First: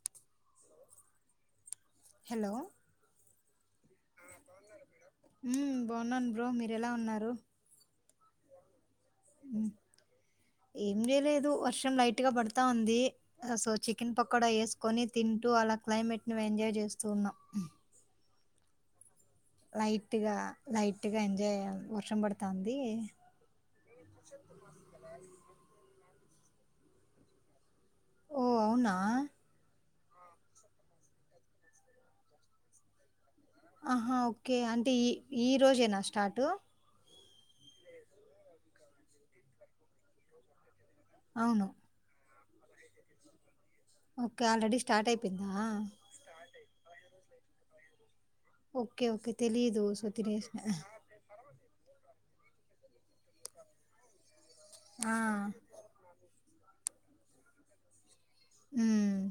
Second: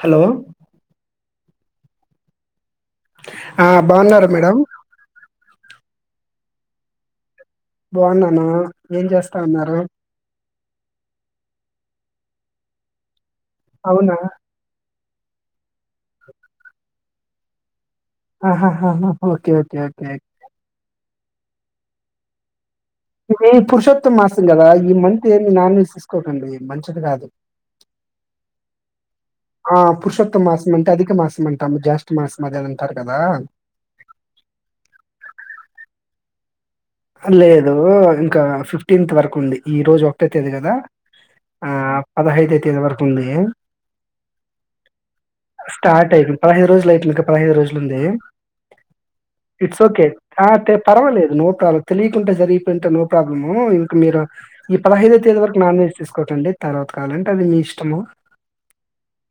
Hello hello ఆ బాగున్నారా madam బాగున్నా బ్రో మీరు ఎలా ఉన్నారు బాగున్నాన ఏం చేస్తా ఉమ్, ఉన్నారు ఏం చేయలేదు వర్షం లైట్ గా పడతా ఉంది సో చికెన్ అవునా పకోడ వేసుకొని తింటూ అలా క్లైమేట్ ను ఎంజాయ్ చేస్తూ ఉన్నాం ఆహాహాహా ఒకే ఒకే ఒకే ట్గా ఎజయ్ వర్షండుతాంది ఇది ఈ పురుషోత్తమ మాసం కదా ఈ మంత్ ఏమి నాన్వేజ్ తీస్కోకండి మంచిది కాదు ఓ అవునా ఆ పురుషోత్తమ మాసం అంటే అధిక మాసం అంటాము జాస్ మాసం అదే అంటారు కదా ఆహా ఒకే అంటే ఈ ఈ రోజేన స్టార్ట్ లేదు ఇంకా ఫిఫ్టీన్త్ వరకు ఉంది ఈ రోజు ఒకటెతేది కదా అవును ఆ పదహైద తేదీ వరకు ఉంది ఒకే ఆల్రెడీ స్టార్ట్ అయిపోయింద పదహై రోజలులయితుంది ఇక పదహైదు రోజులు ఉంది ఒకే ఒకే తెలీదు సో తినేస క తెలియకుండ జరిగిపోయి ఉంటే నో ప్రాబ్లము ఇంక మీరు ఈ పదహద ఆ తేదీ వర నాన్ వెజ్ తీసుకోకండి తర్వాత కావాలంటే అది నీ ఇష్టము హమ్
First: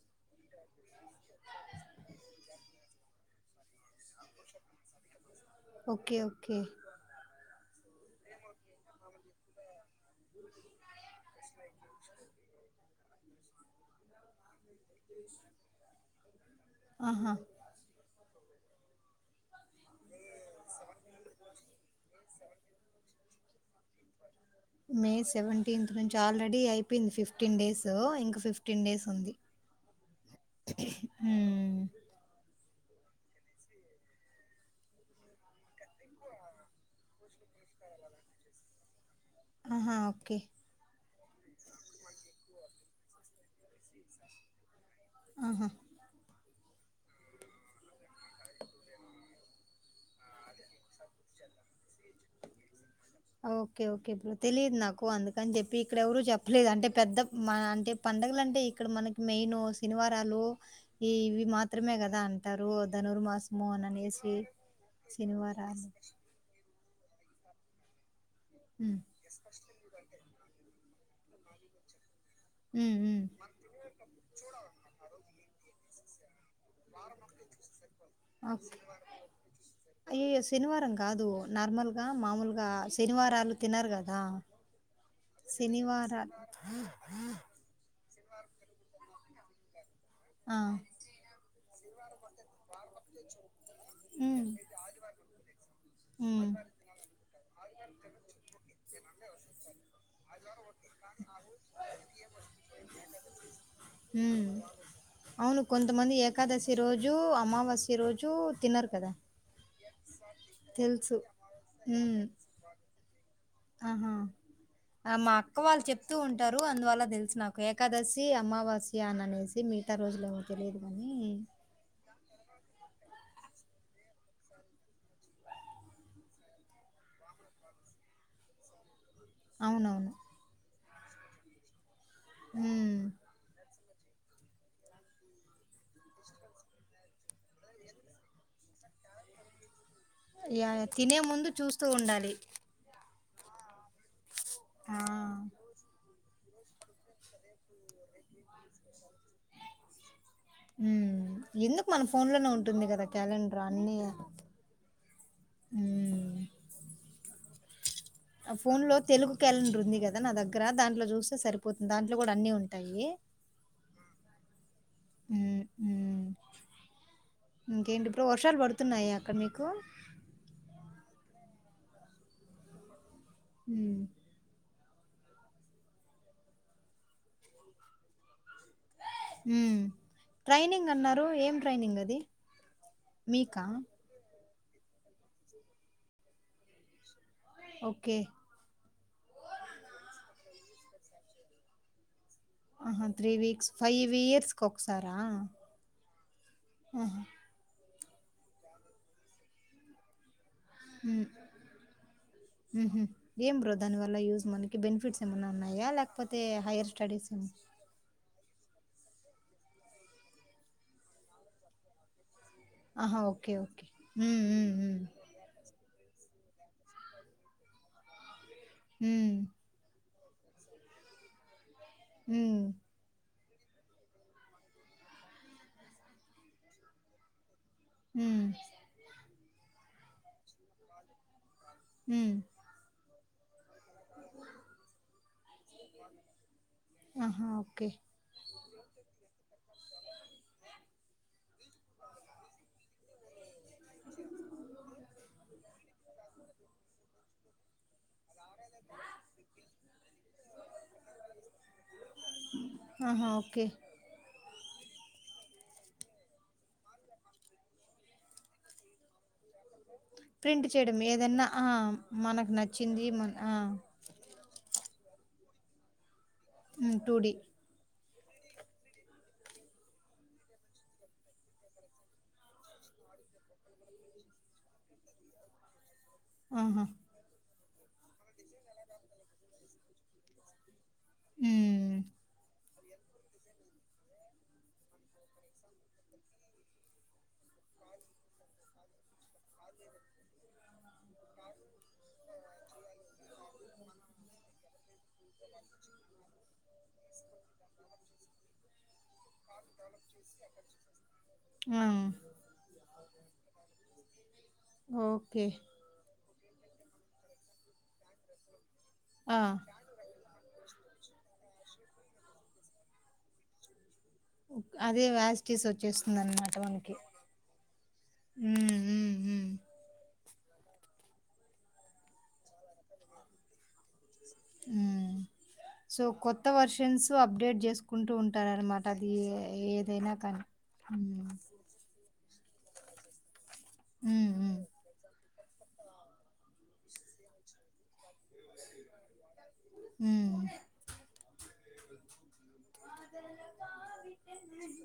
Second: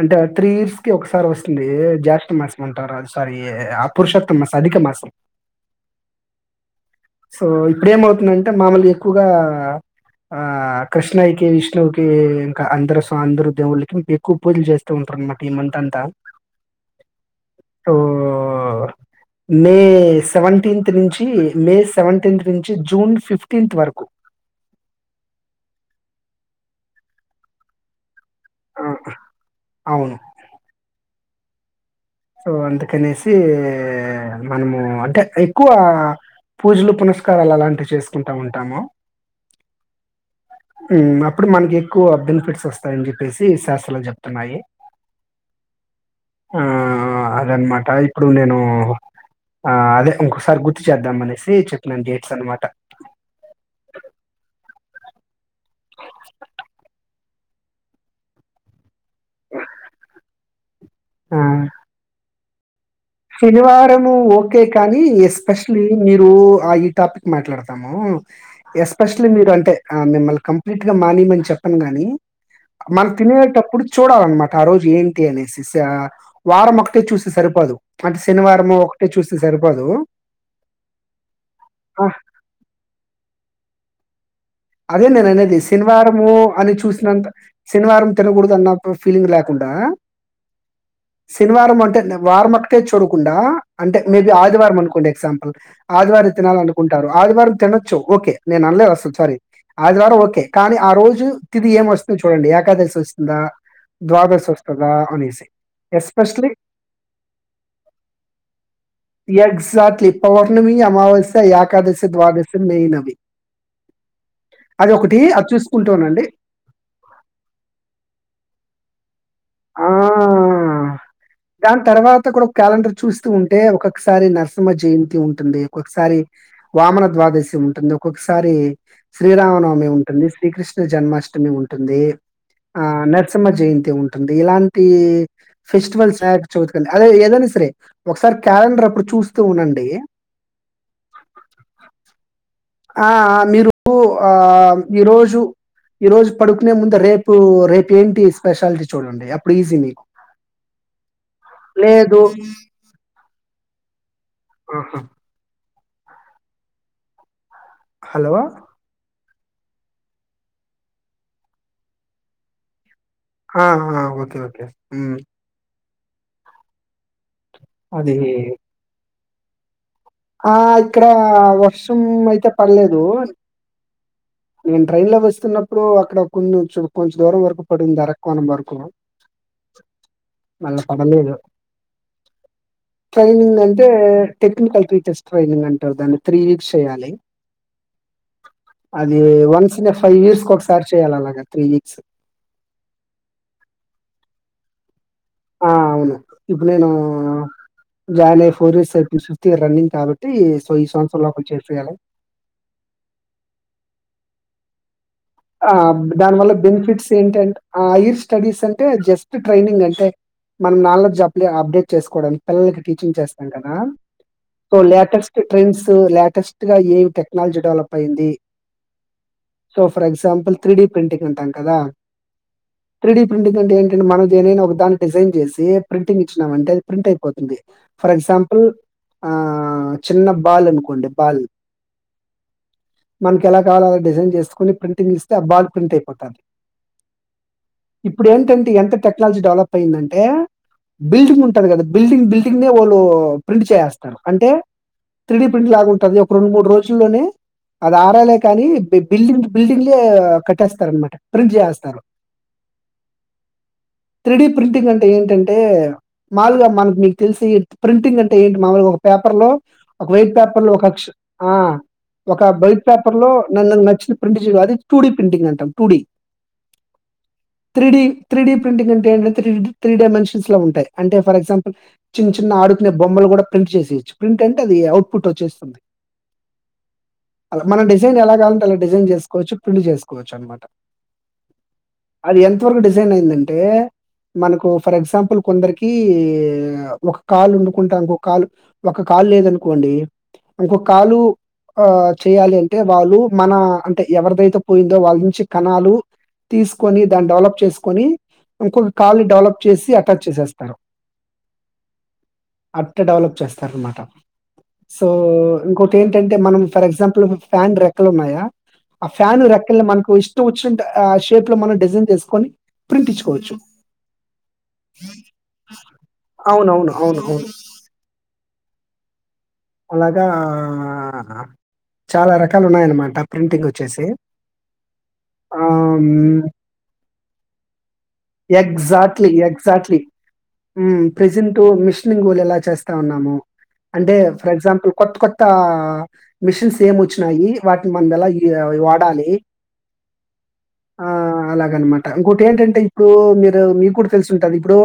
అంటే త్రీ ఇయర్స్ కి ఒకసారి వస్తుంది జాత మాసం అంటారు సారీ ఆ పురుషోత్తమ మాసం అధిక మాసం ఒకే ఒకే సో ఇప్పుడ ఏమవుతుందంటే మామూలు ఎక్కువగా ఆ కృష్ణ ఇ విష్ణుకి ఇంకా అందరు స్వా అందరూ దేవుళ్ళకి ఇంక్కువ పూజలు చేస్త [unintelligible] ఈ మంత్ అంత ఆహా మే సెవెంటీన్త్ నుంచి మే సేవంటేన్త్ నుంచి జూన్ ఫిఫ్టీన్త్ వరకు మే సెవెంటీన్త్ నుంచి ఆల్రెడీ అయిపోయింది ఫిఫ్టీన్ డేస్ ఇంకా ఆ! ఫిఫ్టీన్ డేస్ ఉంది అవును. హ్మ్ సో అందుకనేసి మనము అంటే ఎక్కువ పూజలు పునస్కారాలు అలాంటివి చేసుకుంటా ఉంటాము. ఆహా ఓకే మ్మ్ అప్పుడు మనకి ఎక్కువ బెనిఫిట్స్ వస్తాయని చెప్పేసి శాస్త్రాలు చెప్తున్నాయి. ఆహా ఆ అదన్నమాట ఇప్పుడు నేను ఆ అదే ఇంకోసారి గుర్తు చేద్దాం అనేసి చెప్పినాను డేట్స్ అనమాట ఓకే ఓకే ఇపుడు తెలీయద్న్నాకు అందుక్ కని చెప్పి ఇక్కడెవరూ చెప్పలేదు అంటే పెద్ద మన అంటే పండగల అంటే ఇక్కడ మనకి మెయిన్ శనివారాలు ఈ ఇవి మాత్రమే కదా తరు శనివారంము ఓకే కాని ఎస్పెషలీ శనివారాలు. మీరు ఆ టాపిక్ మాట్లాడతాము. హ్మ్. ఎస్పెషలీ మీరు అంటే ఆ మిమ్మల్ కంప్లీట్ గా మానీయమని చెప్పను గాని హ్మ్. మనం హ్మ్. తినేటప్పుడు చూడాలన్నమాట ఆ రోజు ఏంటి అనేసి ఈసా వారం ఒకటే చూసి సరిపోదు అంటే శనివారము ఒకే ఒకటే చూస్తే సరిపోదు అయ్యయ్యో శనివారం కాదు నార్మల్ ఆ! గా మామూలుగా శనివారాలు తినరు కాద్ ఆ అదే నేను అనేది శనివారము అని చూస్నంత శనివారం తినకూడదు అన్న ఫీలింగ్ లేకుండా ఆ! శనివారం మాన్ అంటే వార్మాట్ కే చూడకుండ అంటే మే బి హ్మ్. ఆదివారం అనుకోండి ఎగ్జామ్ పుల్ ఆదివారం హ్మ్. తినాలనుకుంటారు ఆదివారం తినచ్చు ఒకే నేన్ అన్లేదు అసల్ సారీ ఆదివారం ఓకే కానీ ఆ రోజు తిది ఏం వస్తుందో చూడండి ఏకాదశి వస్తుందా హ్మ్. ద్వాదశి వస్తుందా అనేసి అవును. ఎస్పెషలీ ఈ రోజు తినరు కదా పవర్ణమి, తెలుసు. అమావాస్య, ఏకాదశి, హ్మ్. ద్వాదశం, మెయిన్ అవి ఆహా! ఆ మా అక్క వాళ్ళు చెప్తూ ఉంటారు అందువల్ల తెలుసు నాకు ఏకాదశి అమావాస్య యాన్ అనేద్ ఆ! మిగతా రోజులు ఏమో తెలియదు కానీ దాని తర్వాత కూడా క్యాలెండర్ చూస్తూ ఉంటే ఒక్కొక్కసారి నరసింహ జయంతి ఉంటుంది. ఒక్కొక్కసారి వామన ద్వాదశి ఉంటుంది ఒక్కొక్కసారి శ్రీరామనవమి అవునవును. ఉంటుంది శ్రీకృష్ జన్మాష్టమి ఉంటుంది ఆ హ్మ్. నరసింహ జయంతి తి ఉంటుంది ఇలాంటి ఫెస్టివల్స్ చదుకండి అదే ఏదైనా సరే ఒకసారి క్యాలెండర్ అప్పుడు చూస్తూ ఉండండి యా తినే ముందు చూస్తూ ఉండాలి ఆ మీరు ఆ ఆ! ఈరోజు ఈరోజు పడుకునే ముందు రేపు రేపు ఏంటి స్పెషాలిటీ చూడండి అప్పుడు ఈజీ మీకు ఉ ఎందుకు మన లేదు ఫోన్ లోనే ఉంటుంది కదా కాలెండర్ ఆడియా ఆహా ఆ హలో! ఆ ఫోన్ లో తెలుగు క్యాలెండర్ ఉంది కదా నా దగ్గర దాంట్లో చూస్తే సరిపోతుంది దాంట్లో కూడా అన్ని ఉంటాయి. ఆ ఓకే ఓకే ఉమ్ ఉమ్ ఇంకేంటి బ్రో అది ఇప్పుడు వర్షాలు పడుతున్నాయా కమీకు ఆ ఇక్కడ వర్షం అయితే పడలేదు హ నేను ట్రైన్ లో వస్తున్నప్పుడు అక్కడ కొంచ కొంచెం దూరం వరకు పడింది రక్వానం వరకు హ్మ్ మళ్ళా ట్రైనింగ్ అన్నారు పడలేదు. ఏం ట్రైనింగ్ అది ట్రైనింగ్ మీకా అంటే టెక్నికల్ టీచర్స్ ట్రైనింగ్ అంటారు దాన్ని త్రీ వీక్స్ చేయ్యాలి ఓకే అది వన్స్ న ఫైవ్ ఇయర్స్ ఒకసారి చేయ్యాలి అలాగా త్రీ వీక్స్ ఆహా త్రీ వీక్స్ ఫైవ్ ఇయర్స్ ఒకసారా ఆ! అవును ఇప్పు నేను ఆహా జాల ఫోర్ ఇయర్స్ అయి ఫిఫ్త్ రన్నింగ్ కాబట్టి సో, ఈ సంవత్సరం మ్మ్ లోపల చేసేయాలి. హ్మ్ హ్ ఏం బ్రో దాని వల్ల యూజ్ మన కి బెనిఫిట్స్ ఏమన్నా ఆ ఉన్నాయా లేకపోతే దానివల్ల హైయర్ బెనిఫిట్స్ స్టడీస్ ఏమ ఏంటింటే ఆ హయిర్ స్టడీస్ అంటే జస్ట్ ట్రైనింగ్ అంటే మనం నాలెడ్జ్ అప్ అప్డేట్ చేసుకోవడానికి పిల్లలకి టీచింగ్ ఆహా చేస్తాం ఓకే కదా ఓకే ఉమ్ um so um latest trends latest గా ఏ టెక్నాలజీ డెవలప్ అయింది ఉమ్ so, for example three D printing అంటాం కదా హుమ్ డీ ప్రింటింగ్ అంటే ఏంటంటే మనం దేనైనా ఒక దాన్ని డిజైన్ చేసి ప్రింటింగ్ ఇచ్చినాం అంటే అది ప్రింట్ అయిపోతుంది ఫర్ ఉమ్ ఎగ్జాంపుల్ ఆ చిన్న బాల్ అనుకోండి బాల్ ఉమ్ మనకెలా కావాలలో అలా డిజైన్ చేసుకొని ప్రింటింగ్ ఇస్తే ఆ బాల్ ప్రింట్ అయిపోతాది. ఆహా! ఓకే. ఇప్పుడు ఏంటంటే ఎంత టెక్నాలజీ డెవలప్ పోయిందంటే బిల్డింగ్ ఉంటది కదా బిల్డింగ్ బిల్డింగ్ నే వాళ్ళు ప్రింట్ చేేసేస్తారు. అంటే త్రీడీ ప్రింట్ లాగా ఉంటది ఒక రెండు మూడు రోజుల్లోనే అది ఆరాలే కాని బి బిల్డింగ్ బిల్డింగ్లే కట్టేస్తారనమాట్ ప్రింట్ చేసేస్తారు ఆహా! ఓకే. త్రీడి ప్రింటింగ్ అంటే ఏంటంటే మామూలుగా మనకి మీకు తెలిసి ప్రింటింగ్ అంటే ఏంటి మామూలుగా ఒక పేపర్ లో ఒక వైట్ పేపర్ ప్రింట్ లో ఒక చేయడం అక్ష్ ఏదన్నా ఆ ఒక మనకు వైట్ నచ్చింది పేపర్ లో మన ఆ! నన్నకు నచ్చిన అది టూ డి ప్రింటింగ్ అంటాం two D hmm two D three D three D printing అంటే ఏంటంటే త్రీ త్రీ డైమెన్షన్స్ లో ఉంటాయి. అంటే ఫర్ ఎగ్జాంపుల్ చిన్న చిన్న ఆడుకునే బొమ్మలు కూడా ప్రింట్ చేసేయొచ్చు. ప్రింట్ అంటే అది అవుట్ పుట్ వచ్చేస్తుంది. ఆహా అలా మన డిజైన్ ఎలా కావాలంటే అలా డిజైన్ చేసుకోవచ్చు ప్రింట్ చేసుకోవచ్చు అనమాట హ్మ్. అది ఎంత్ త వరకు డిజైన్ అయిందంటే మనకు ఫర్ ఎగ్జాంపుల్ కొందరికి ఒక కాల్ ఒండుకుంటానికొక కాల్ ఒక కాల్ లేదనుకోండి ఇంకొక కాలు ఆ చేయాలి అంటే వాళ్ళు మన అంటే ఎవరిదైతే పోయిందో వాళ్ళ నుంచి కణాలు తీసుకొని దాన్ని డెవలప్ చేసుకొని ఇంకొక కాల్ని డెవలప్ చేసి అటాచ్ చేసేస్తారు ఆ! అట్ ట్ట డెవలప్ చేస్తారనమాట సో ఓకే. ఇంకో టేన్ టంటే మనం ఫర్ ఎగ్జాంపుల్ ఫ్యాన్ రెక్కలు ఉన్నాయా ఆ ఫ్యాన్ రెక్కల మనకు ఇష్ ష్టం వచ్చింట ఆ షేప్ లో మనం డిజైన్ చేసుకొని ప్రింట్ ఇచ్చుకోవచ్చు అదే వ్యాస్టీస్ వచ్చేస్తుంది అన్నమాట అవునవును మనకి అవును అవును హ్మ్. హ్మ్. హ్మ్. అగా ఆ చాలా రకాలు ఉన్నాయన్నమాట ప్రింటింగ్ వచ్చేసి ఉమ్ సో కొత్త వర్షన్స్ అప్డేట్ చేసుకుంటూ ఉంటారన్నమాట అది ఎగ్జాక్ట్లీ ఎగ్జాక్ట్లీ ఏదైనా కానీ ఉమ్ ఇలా చేస్తా ఉన్నాము అంటే హ్మ్. కొత్త కొత్త మిషిన్స్ ఏమి వచ్చినాయి వాటిని మన ఎలా వాడాలి మ్మ్ అలాగ అనమాట ఇంకోటి ఏంట టే ఇప్పుడు మీరు మీకు కూడా తెలిసి ఉంటది ఇప్పుడు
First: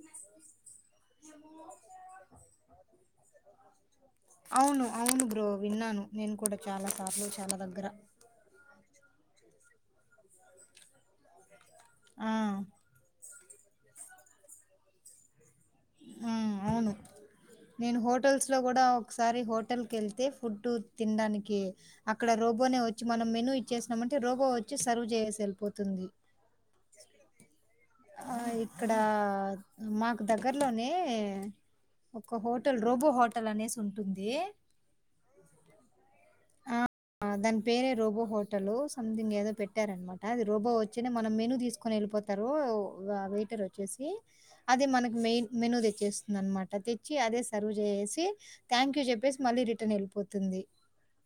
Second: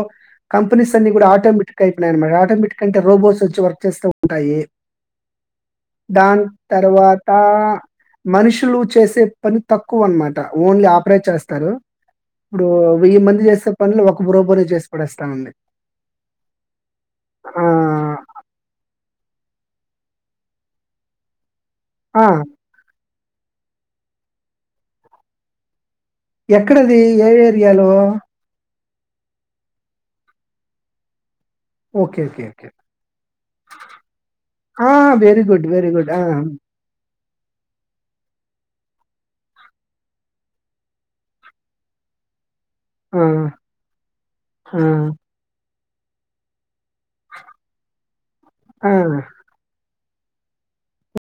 కంపెనీస్ అన్ని కూడా ఆటోమేటిక్ అయిపోయినమాట ఆటోమేటిక్ అంటే రోబోట్స్ వచ్చి వర్క్ చేస్తా అవును అవును బ్రో విన్నాను నేను దాని కూడా చాలా సార్లు తర్వాత చాలా దగ్గర మనుషులు చేసే పని తక్కువ అనమాట ఓన్లీ ఆపరేట్ చేస్తారు ఆ ఇప్పుడు వెయ్యి మంది చేస్ సే పనులు ఒక బ్రోపో చేసి పడేస్తాంది మ్మ్ అవును నేను హోటల్స్ లో కూడా ఒ సారి హోటల్ కెళ్తే ఫుడ్ తినడానికి ఆ! అక్కడ రోబోనే వ మనం మెను ఇచ్చేసినమంటే రోబో వచ్చి సర్వ్ చేససి ఎళ్పోతుంది ఎక్కడది ఏ ఏరి యాలో ఆ ఇక్కడ మాకు దగ్గరలోనే ఓకే ఒక okay okay hotel robo hotel అనేసి ఉంటుంది ఆ వెరీ గుడ్ వెరీ గుడ్ ఆ ఆ దాని పేరే రోబో హోటల్ సంథింగ్ ఏదో పెట్టారనమాట అది రోబో వచ్చే మనం మెను తీసుకొని వెళ్ళిపోతారు ఇప్పుడు ఆ! వెయిటర్ వచ్చేసి ఆ! అది మనకి మెయిన్ మెనూ తెచ్ చేస్తుంది అనమాట అది చి అదే సర్వ్ చేసేసి ఆ! థ్యాంక్ యూ చెప్పేసి మళ్ళీ రిటర్న్ ఎల్ పోతుంది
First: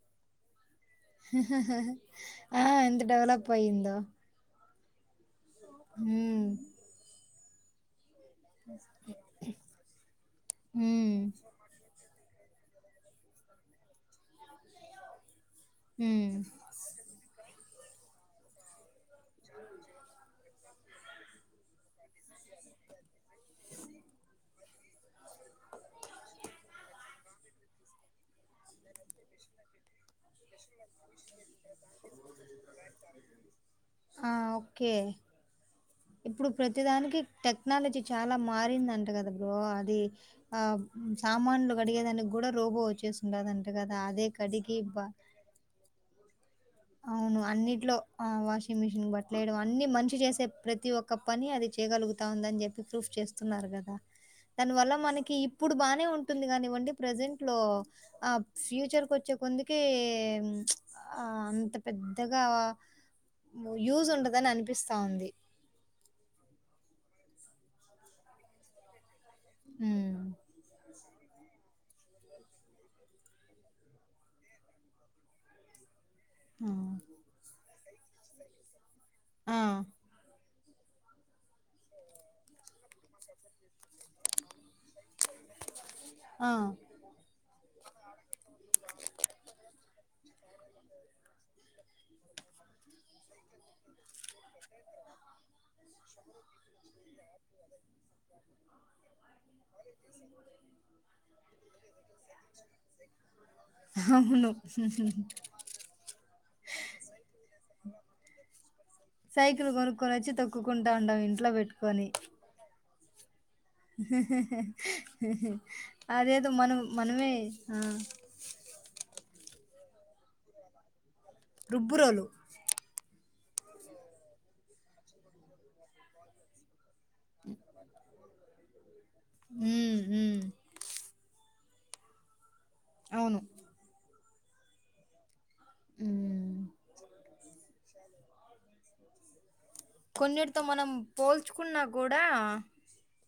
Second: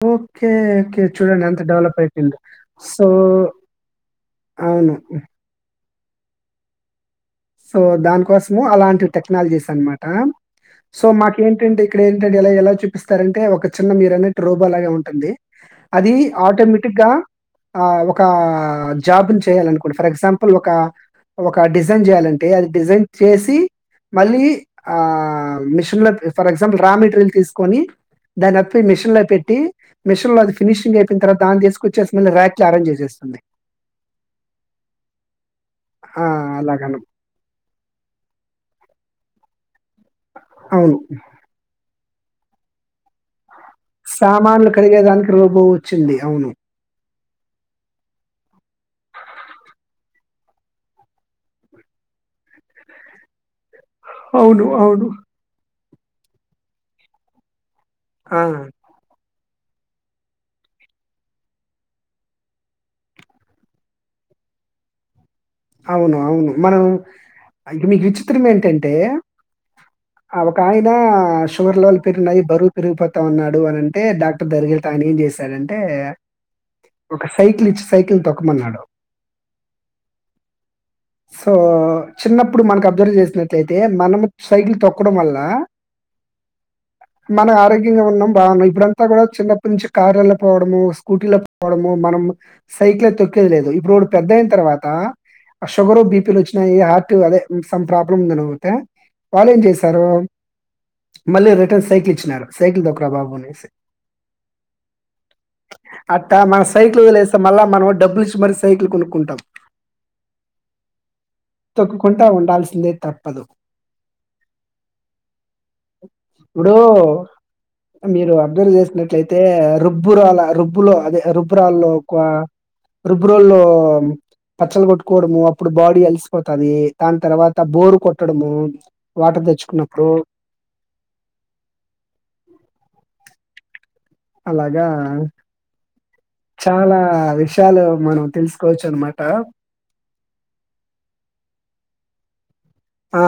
ఓకే ఓకే చూడండి అంత డెవలప్ అయిపోయిందో ఆ! ఎంత సో డెవలప్ అవును మ్మ్ సో దాన్ కోసము అలాంటి టెక్నాలజీస్ అనమాట సో హ్మ్. మాకేంటంటే ఇక్కడ ఏంటంటే ఇలా ఎలా చూపిస్తారంటే ఒక చిన్న మీరు అన్నట్టు రోబోలాగే ఉంటుంది అది హ్మ్. ఆటోమేటిక్ గా ఆ ఒక జాబ్ని చేయాలనుకోంటండి ఫర్ ఎగ్జాంపుల్ ఒక ఒక డిజైన్ చేయాలను అంటే డిజైన్ చేసి మళ్ళీ ఆ మిషన్ లో ఫర్ ఎగ్జాంపుల్ రా మెటీరియల్ తీసుకొని దాన్ని అట్లే మిషన్ లో పెట్టి మిషన్ లో అది ఫినిషింగ్ అయిపోయి తర్వాత దాన్ని తీస్కొచ్చేసి మల్లా ర్యాక్ లో అరేంజ్ చేసేస్తుంది ఆ! ఓకే. ఆ! ఇప్పుడు అలాగను. ప్రతిదానికి టెక్నాలజీ చాలా మారి పోయిందంట కద బ్రో అది ఆ అవును. సామాన్లు కడిగేదానికి కూడా రోబో వచ్చేసి ఉండాదన్ సామాన్లు కడిగేదానికి రోబో వచ్చింది అవును అవును అన్నింటిలో ఆ వాషింగ్ మిషిన్ బట్టలేయడం అన్ని మనిషి చేసే ప్రతి ఒక్క పని అది చేయగలుగుతాంది అని చెప్పి ప్రూఫ్ చేస్తున్నారు కదా అవును. దాని వల్ల అవును. మనకి ఇప్పుడు బానే నే ఉంటుంది కానివ్వండి ప్రజెంట్ లో ఆ ఫ్యూచర్కి వచ్చే కొంది కే ఆ అంత పెద్దగా యూజ్ ఉండదని అనిపిస్తా ఉంది అవును అవును మనం ఇక నీకు విచిత్రం ఏంటంటే హ్మ్. అ ఒకాయన ఆ షుగర్ లెవెల్ పెరిగినయి బరువు పెరిగిపోతా ఉన్నాడు అని అంటే డాక్టర్ దగరిగ వెళ్తే ఆయన ఏం చేశారంటే ఆ! ఒక సైక్లి ఇచ్చి సైకిల్ తొకమన్నాడు ఆ సో చిన్నప్పుడు మనకి అబ్జర్వ్ చేసినట్లయితే మనము సైకిల్ తొక్కడం వల్ల ల ఆ మన ఆరో గ్యంగా ఉన్నాం బాగున్నాం ఇప్పుడంతా కూడా చిన్నప్పటి నుంచి కార్లల్ల పోవడము స్కూటీల పోవడము మనం సైకిల్ తొక్కేది లేదు ఇప్పుడోడు పెద్దయిన తర్వాత ఆ షుగరు బిపీలు వచ్చినాయి హార్ట్ అదే సమ్ ప్రాబ్లమ్ ఉందిని పోతే వాళ్ళు ఏం చేశారు మళ్ళీ రిటర్న్ సైకిల్ ఇచ్చినారు సైకిల్ దొకరా బాబుని అనేసి అవును అట్టా మన సైకిల్ వదిలేసి త మళ్ళ మనం డబ్బులు ఇచ్చి మరి సైకిల్ కొనుక్కుంటాం అచ్చి తొక్కుకుండా ఉడం ఇంట్లో పెట్టుకని తొక్కుకుంటా ఉండాల్సిందే తప్పదు. అదేదో ఇప్పుడు మనం మనామే రుబ్బురోల రుబ్బులో అదే రుబురాల్లోక రుబ్బురోలు రుబురోల్లో పచ్చలు కొట్టు కోవడము అప్పుడు బాడీ అలిసిపోతది దాని తర్వాత బోరు కొట్టడము వాటర్ ఉమ్ తెచ్చుకున్నప్పుడు ఉ ఉమ్ అవును అలాగా ఉమ్ చాలా విష్ చాలా మనం తెలుసుకోవచ్చు అనమాట కొన్నిటితో మనం పోల్చుకున్నా కూడా ఆ